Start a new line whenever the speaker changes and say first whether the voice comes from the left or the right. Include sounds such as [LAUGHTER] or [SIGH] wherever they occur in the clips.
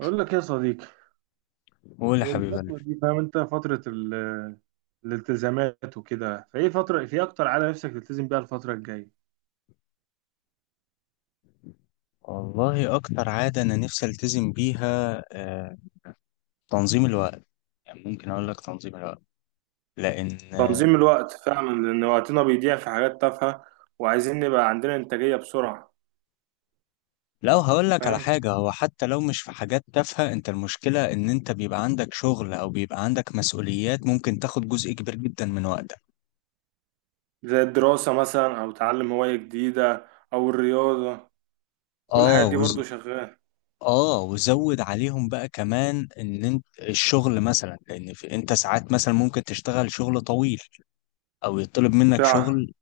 right: أقول لك يا صديقي،
left: قول يا حبيب قلبي.
right: الفترة دي فاهم أنت، فترة الالتزامات وكده، فإيه فترة في أكتر عادة نفسك تلتزم بيها الفترة الجاية؟
left: والله اكتر عاده انا نفسي التزم بيها، تنظيم الوقت. يعني ممكن اقول لك تنظيم الوقت لان
right: تنظيم الوقت فعلا، لأن وقتنا بيضيع في حاجات تافهة وعايزين نبقى عندنا إنتاجية بسرعة.
left: لو هقول لك على
right: فاهم.
left: حاجه، هو حتى لو مش في حاجات تافهه، انت المشكله ان انت بيبقى عندك شغل او بيبقى عندك مسؤوليات، ممكن تاخد جزء كبير جدا من وقتك.
right: زي الدراسة مثلا أو تعلم هواية جديدة أو الرياضة، كل
left: اه
right: الحاجات دي
left: وز...
right: برضو شغالة.
left: اه وزود عليهم بقى كمان ان انت الشغل مثلا، لان انت ساعات مثلا ممكن تشتغل شغل طويل او يطلب منك
right: فعلا
left: شغل.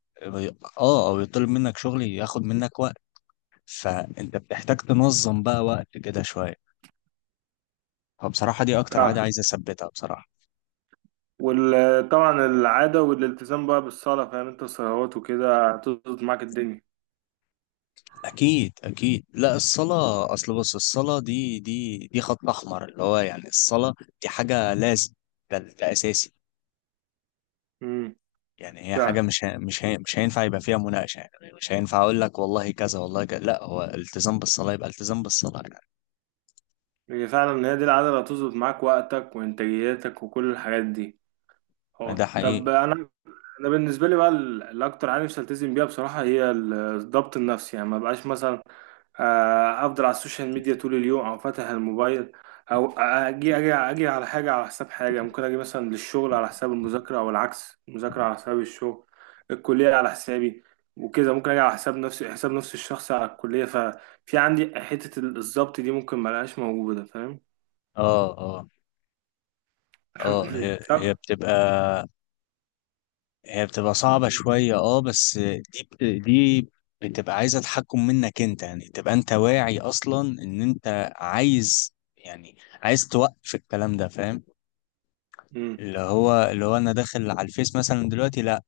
left: اه او يطلب منك شغل ياخد منك وقت، فانت بتحتاج تنظم بقى وقت كده شويه. فبصراحه دي اكتر عاده
right: فعلا.
left: عايز اثبتها بصراحه.
right: وطبعا العادة والالتزام بقى بالصلاة، فاهم أنت، الصلوات وكده هتظبط معاك الدنيا.
left: اكيد اكيد، لا الصلاه، اصل بص، الصلاه دي خط احمر، اللي هو يعني الصلاه دي حاجه لازم. ده اساسي.
right: امم.
left: يعني هي حاجه
right: فعلا.
left: مش هينفع يبقى فيها مناقشه يعني. مش هينفع اقول لك والله كذا والله كذا، لا هو التزام بالصلاه يبقى التزام بالصلاه يعني.
right: هي فعلا ان هي دي العادة اللي هتظبط معاك وقتك وإنتاجيتك وكل الحاجات دي.
left: ده
right: اه، طب
left: حقيقي.
right: أنا بالنسبة لي بقى الأكتر حاجة نفسي ألتزم بيها بصراحة، هي الضبط النفسي، يعني ما بقاش مثلا أفضل على السوشيال ميديا طول اليوم، أو فاتح الموبايل، أو أجي على حاجة على حساب حاجة، ممكن أجي مثلا للشغل على حساب المذاكرة، أو العكس، المذاكرة على حساب الشغل، الكلية على حسابي، وكده ممكن أجي على حساب نفسي، حساب نفسي الشخصي على الكلية، ففي عندي حتة الضبط دي، ممكن ملقاش موجودة، فاهم.
left: اه اه اه هي
right: [CLEARS THROAT]
left: هي
right: طب
left: بتبقى، هي بتبقى صعبة شوية اه بس. دي بتبقى عايزة تحكم منك انت، يعني تبقى انت واعي اصلا ان انت عايز، يعني عايز توقف الكلام ده فاهم.
right: مم.
left: اللي هو انا داخل على الفيس مثلا دلوقتي، لا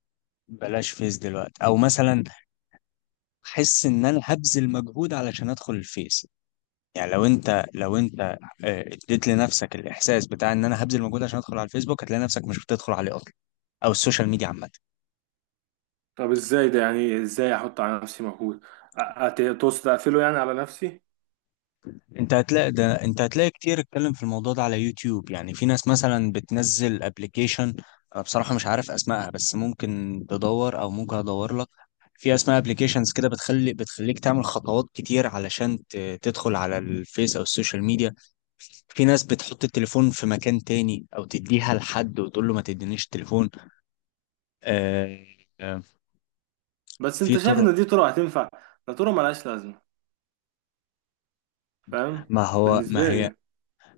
left: بلاش فيس دلوقتي، او مثلا احس ان انا هبذل مجهود علشان ادخل الفيس. يعني لو انت اديت لنفسك الاحساس بتاع ان انا هبذل مجهود عشان ادخل على الفيسبوك، هتلاقي نفسك مش بتدخل عليه اصلا، او السوشيال ميديا عامة.
right: طب، ازاي ده، يعني ازاي احط على نفسي مجهود، تقصد اقفله يعني على نفسي؟
left: انت هتلاقي ده، انت هتلاقي كتير اتكلم في الموضوع ده على يوتيوب. يعني في ناس مثلا بتنزل ابلكيشن، انا بصراحة مش عارف اسمائها، بس ممكن تدور او ممكن ادور لك. في اسماء ابلكيشنز كده بتخليك تعمل خطوات كتير علشان تدخل على الفيس او السوشيال ميديا. في ناس بتحط التليفون في مكان تاني، او تديها لحد وتقول له ما تدينيش التليفون. آه، آه،
right: بس
left: في
right: انت شايف
left: طرق.
right: ان دي طرق هتنفع؟ ده طرق ملهاش لازمه، فاهم،
left: ما
right: بالنسبه
left: هي،
right: لي.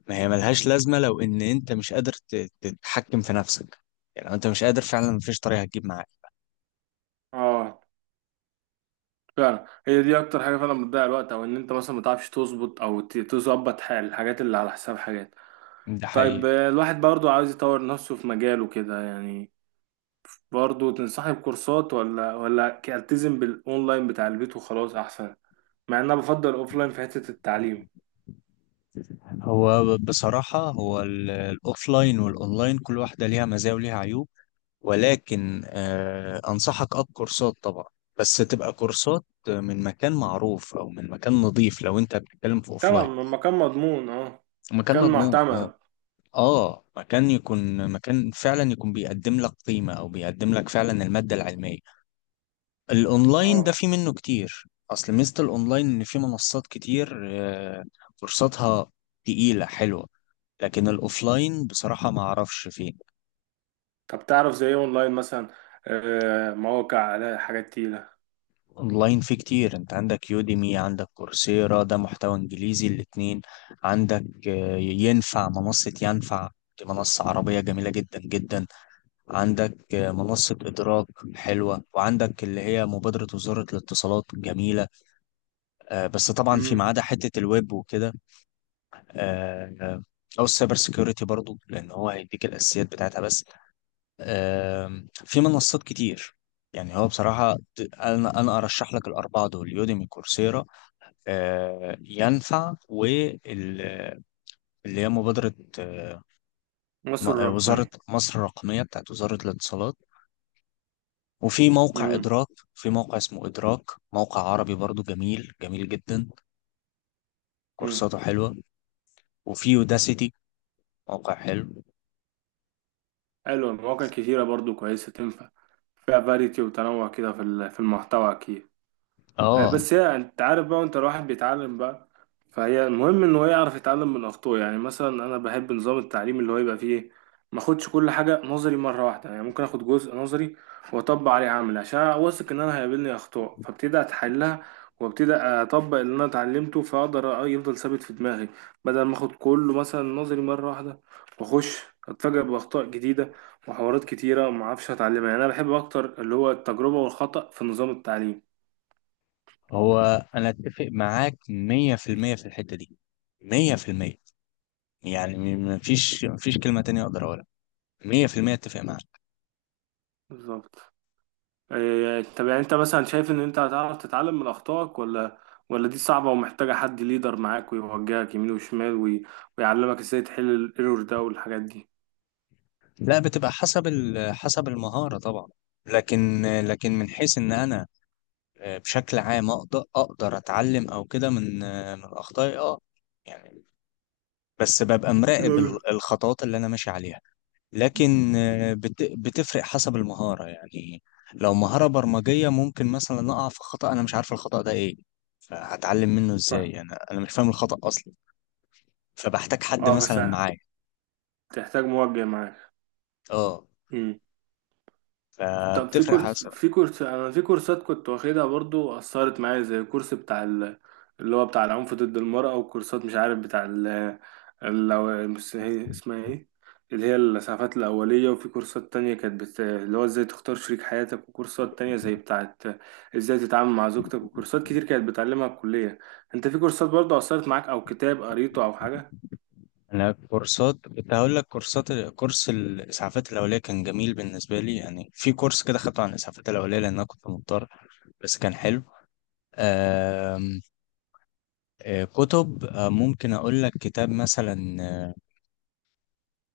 left: ملهاش لازمة لو إن أنت مش قادر تتحكم في نفسك. يعني لو أنت مش قادر فعلا، مفيش طريقة هتجيب معاك.
right: اه، فعلا هي دي اكتر حاجه فعلا بتضيع الوقت، او ان انت مثلا ما تعرفش تظبط، او تظبط حال الحاجات اللي على حساب حاجات.
left: ده
right: طيب،
left: حقيقي.
right: الواحد برضو عاوز يطور نفسه في مجاله كده يعني، برضو تنصحني بكورسات، ولا التزم بالاونلاين بتاع البيت وخلاص احسن؟ مع ان انا بفضل الاوفلاين في حته التعليم.
left: بصراحة هو الأوفلاين والأونلاين، كل واحدة ليها مزايا وليها عيوب. ولكن آه أنصحك أب كورسات طبعا، بس تبقى كورسات من مكان معروف أو من مكان نظيف، لو أنت بتتكلم في
right: طبعا،
left: أوفلاين.
right: لما كان مضمون، اه،
left: مكان
right: كان
left: مضمون، أه.
right: معتمد،
left: اه مكان، يكون مكان فعلا يكون بيقدم لك قيمة، او بيقدم لك فعلا المادة العلمية. الاونلاين ده
right: اه.
left: في منه كتير. اصل ميزة الاونلاين ان في منصات كتير، فرصتها تقيلة حلوة. لكن الاوفلاين بصراحة ما اعرفش فيه.
right: طب تعرف زي ايه اونلاين مثلا؟ مواقع على حاجات تقيلة.
left: اونلاين في كتير، انت عندك يوديمي، عندك كورسيرا، ده محتوى انجليزي الاتنين. عندك ينفع منصة، ينفع، دي منصة عربية جميلة جدا جدا. عندك منصة إدراك حلوة. وعندك اللي هي مبادرة وزارة الاتصالات جميلة، بس طبعا في
right: امم.
left: ما عدا حتة الويب وكده، آه، او السايبر سيكيورتي برضو، لان هو هيديك الاساسيات بتاعتها بس. في منصات كتير. يعني هو بصراحة أنا أرشح لك الأربعة دول: يوديمي، كورسيرا، ينفع، واللي هي مبادرة آه،
right: مصر
left: وزارة
right: الرقمية.
left: مصر الرقمية بتاعت وزارة الاتصالات، وفي موقع
right: امم.
left: إدراك. في موقع اسمه إدراك، موقع عربي برضو جميل جميل جدا،
right: امم.
left: كورساته حلوة. وفي يوداسيتي، موقع حلو.
right: حلو، مواقع كتيرة برضو كويسة تنفع، فيها فاريتي وتنوع كده في المحتوى اكيد.
left: اه
right: بس هي، انت عارف بقى، وانت الواحد بيتعلم بقى، فهي المهم ان هو يعرف يتعلم من اخطائه، يعني مثلا انا بحب نظام التعليم اللي هو يبقى فيه ما اخدش كل حاجه نظري مره واحده، يعني ممكن اخد جزء نظري واطبق عليه عملي، عشان واثق ان انا هيقابلني اخطاء فابتدي اتحلها، وابتدي اطبق اللي انا اتعلمته، فاقدر يفضل ثابت في دماغي، بدل ما اخد كله مثلا نظري مره واحده، واخش اتفاجئ باخطاء جديده وحوارات كتيره وما اعرفش اتعلمها، يعني انا بحب اكتر اللي هو التجربه والخطأ في نظام التعليم.
left: هو، أنا أتفق معاك مية في المية في الحتة دي. مية في المية. يعني مفيش كلمة تانية أقدر أقولها. مية في المية أتفق معاك.
right: بالظبط. إيه، طب يعني انت مثلا شايف ان انت هتعرف تتعلم من اخطائك، ولا دي صعبة ومحتاجة حد ليدر معاك ويوجهك يمين وشمال، ويعلمك ازاي تحل الايرور ده والحاجات دي؟
left: لا بتبقى حسب حسب المهارة طبعا. لكن من حيث إن أنا بشكل عام أقدر أتعلم أو كده من من أخطائي، أه يعني. بس ببقى مراقب
right: يعني
left: الخطوات اللي أنا ماشي عليها. لكن بتفرق حسب المهارة يعني. لو مهارة برمجية ممكن مثلا أقع في خطأ، أنا مش عارف الخطأ ده إيه، فهتعلم منه
right: ف...
left: إزاي؟ أنا مش فاهم الخطأ أصلا، فبحتاج حد
right: اه، بس
left: مثلا معايا.
right: تحتاج موجه معاك.
left: أه،
right: طب، في
left: فبتفرق
right: كورس
left: حسب.
right: في كورس انا في كورسات كنت واخدها برضو اثرت معايا، زي الكورس بتاع اللي هو بتاع العنف ضد المرأة، وكورسات مش عارف بتاع بس هي اسمها ايه، اللي هي الإسعافات الأولية، وفي كورسات تانية كانت اللي هو ازاي تختار شريك حياتك، وكورسات تانية زي بتاعت ازاي تتعامل مع زوجتك، وكورسات كتير كانت بتعلمها الكلية. انت في كورسات برضو اثرت معاك او كتاب قريته او حاجة؟
left: أنا كورسات، كنت هقول لك كورسات، كورس الإسعافات الأولية كان جميل بالنسبة لي. يعني في كورس كده خدته عن الإسعافات الأولية لأن أنا كنت مضطر، بس كان حلو. آم، كتب، ممكن أقول لك كتاب مثلا،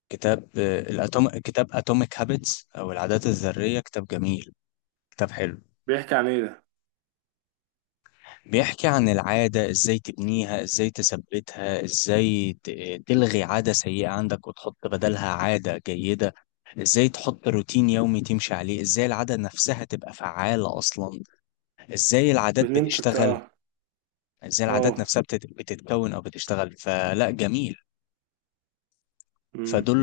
left: كتاب الأتوم، كتاب اتوميك هابتس او العادات الذريه. كتاب جميل، كتاب حلو.
right: بيحكي عن ايه ده؟
left: بيحكي عن العاده، ازاي تبنيها، ازاي تثبتها، ازاي تلغي عاده سيئه عندك وتحط بدلها عاده جيده. ازاي تحط روتين يومي تمشي عليه، ازاي العاده نفسها تبقى فعاله اصلا، ازاي العادات بتشتغل،
right: اه،
left: ازاي العادات
right: اه،
left: نفسها بتتكون او بتشتغل. فلا، جميل.
right: امم،
left: فدول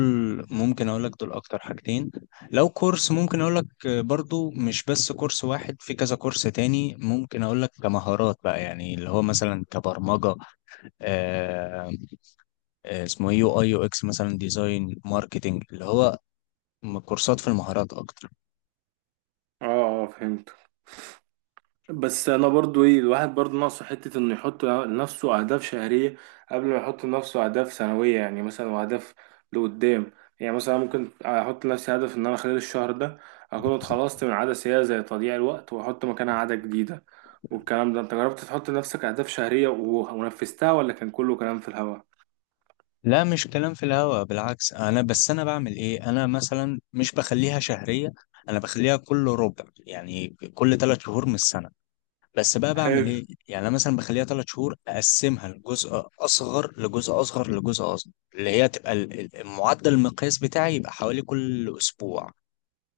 left: ممكن اقول لك دول اكتر حاجتين. لو كورس ممكن اقول لك، برضو مش بس كورس واحد، في كذا كورس تاني ممكن اقول لك. كمهارات بقى، يعني اللي هو مثلا كبرمجة، آه، آه، اسمه إيه، يو اي، يو اكس مثلا، ديزاين، ماركتنج، اللي هو كورسات في المهارات اكتر.
right: اه، اه، فهمت. بس انا برضو ايه، الواحد برضو ناقصه حته انه يحط لنفسه اهداف شهريه قبل ما يحط لنفسه اهداف سنويه، يعني مثلا، واهداف لقدام، يعني مثلا ممكن احط لنفسي هدف ان انا خلال الشهر ده اكون اتخلصت من عاده سيئه زي تضييع الوقت، واحط مكانها عاده جديده. والكلام ده، انت جربت تحط لنفسك اهداف شهريه و- ونفذتها، ولا كان كله كلام في الهوا؟
left: لا مش كلام في الهوا، بالعكس. انا بس انا بعمل ايه، انا مثلا مش بخليها شهرية، انا بخليها كل ربع يعني، كل ثلاث شهور من السنة. بس بقى بعمل
right: حلو.
left: ايه يعني، انا مثلا بخليها ثلاث شهور اقسمها لجزء اصغر، لجزء اصغر، لجزء اصغر، اللي هي تبقى المعدل، المقياس بتاعي، يبقى حوالي كل اسبوع.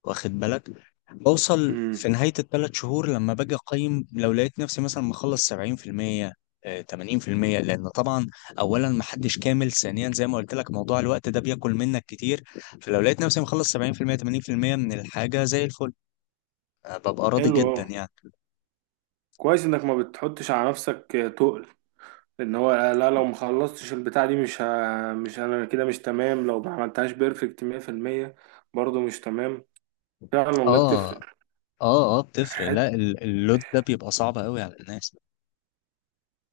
left: واخد بالك؟ بوصل
right: امم.
left: في نهاية الثلاث شهور لما باجي أقيم، لو لقيت نفسي مثلا مخلص 70%، 80%، لأن طبعا أولا محدش كامل، ثانيا زي ما قلت لك موضوع الوقت ده بياكل منك كتير. فلو لقيت نفسي مخلص 70%، 80% من الحاجة زي الفل، ببقى راضي
right: حلو. اه،
left: جدا يعني.
right: كويس انك ما بتحطش على نفسك تقل، ان هو، لا لو ما خلصتش البتاع دي مش، انا كده مش تمام لو ما عملتهاش بيرفكت 100%، برضه مش تمام. فعلا والله
left: اه
right: بتفرق،
left: اه بتفرق. لا
right: حت...
left: اللود ده بيبقى صعب قوي على الناس.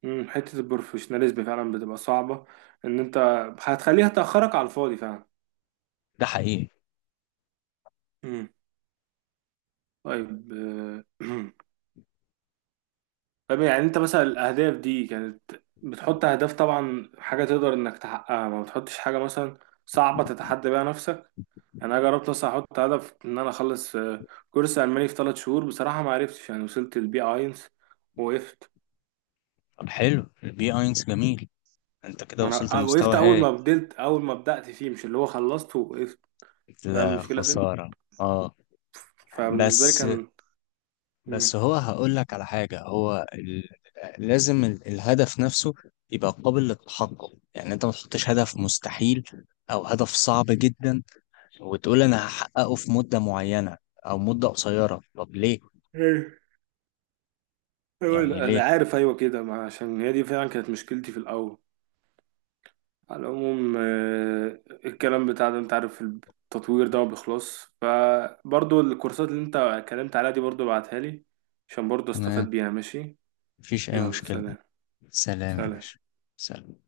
right: مم، حتة البروفيشناليزم فعلا بتبقى صعبة، ان انت هتخليها تأخرك على الفاضي فعلا.
left: ده حقيقي.
right: مم. طيب، [CLEARS THROAT] طيب يعني انت مثلا الاهداف دي كانت، بتحط اهداف طبعا حاجة تقدر انك تحققها، ما بتحطش حاجة مثلا صعبة تتحدى بيها. انا جربت اصلا احط هدف ان انا اخلص كورس الماني في 3 شهور، بصراحه ما عرفتش، يعني وصلت البي اينس، وقفت.
left: طب حلو البي اينس جميل، انت كده
right: ما انا
left: وصلت
right: وقفت،
left: لمستوى هاي.
right: اول ما بدات فيه، مش اللي هو خلصت ووقفت، فاهم
left: لا
right: المشكله فين؟
left: خسارة. اه
right: فبالنسبه لي
left: بس،
right: كان. مم.
left: هو هقول لك على حاجة، هو لازم الهدف نفسه يبقى قابل للتحقق. يعني انت ما تحطش هدف مستحيل او هدف صعب جدا، وتقول انا هحققه في مدة معينة او مدة قصيرة. طب ليه
right: ايه. أيوة،
left: يعني
right: لا،
left: ليه؟
right: انا عارف، ايوه كده، ما عشان هي دي فعلا كانت مشكلتي في الاول. على العموم، الكلام بتاع ده، انت عارف التطوير ده ما بيخلصش، فبرضو الكورسات اللي انت اتكلمت عليها دي برضو ابعتها لي، عشان برضو استفاد
left: تمام،
right: بيها، ماشي؟
left: مفيش اي
right: يلا،
left: مشكلة.
right: سلام.
left: سلام يا باشا.
right: سلام.
left: سلام.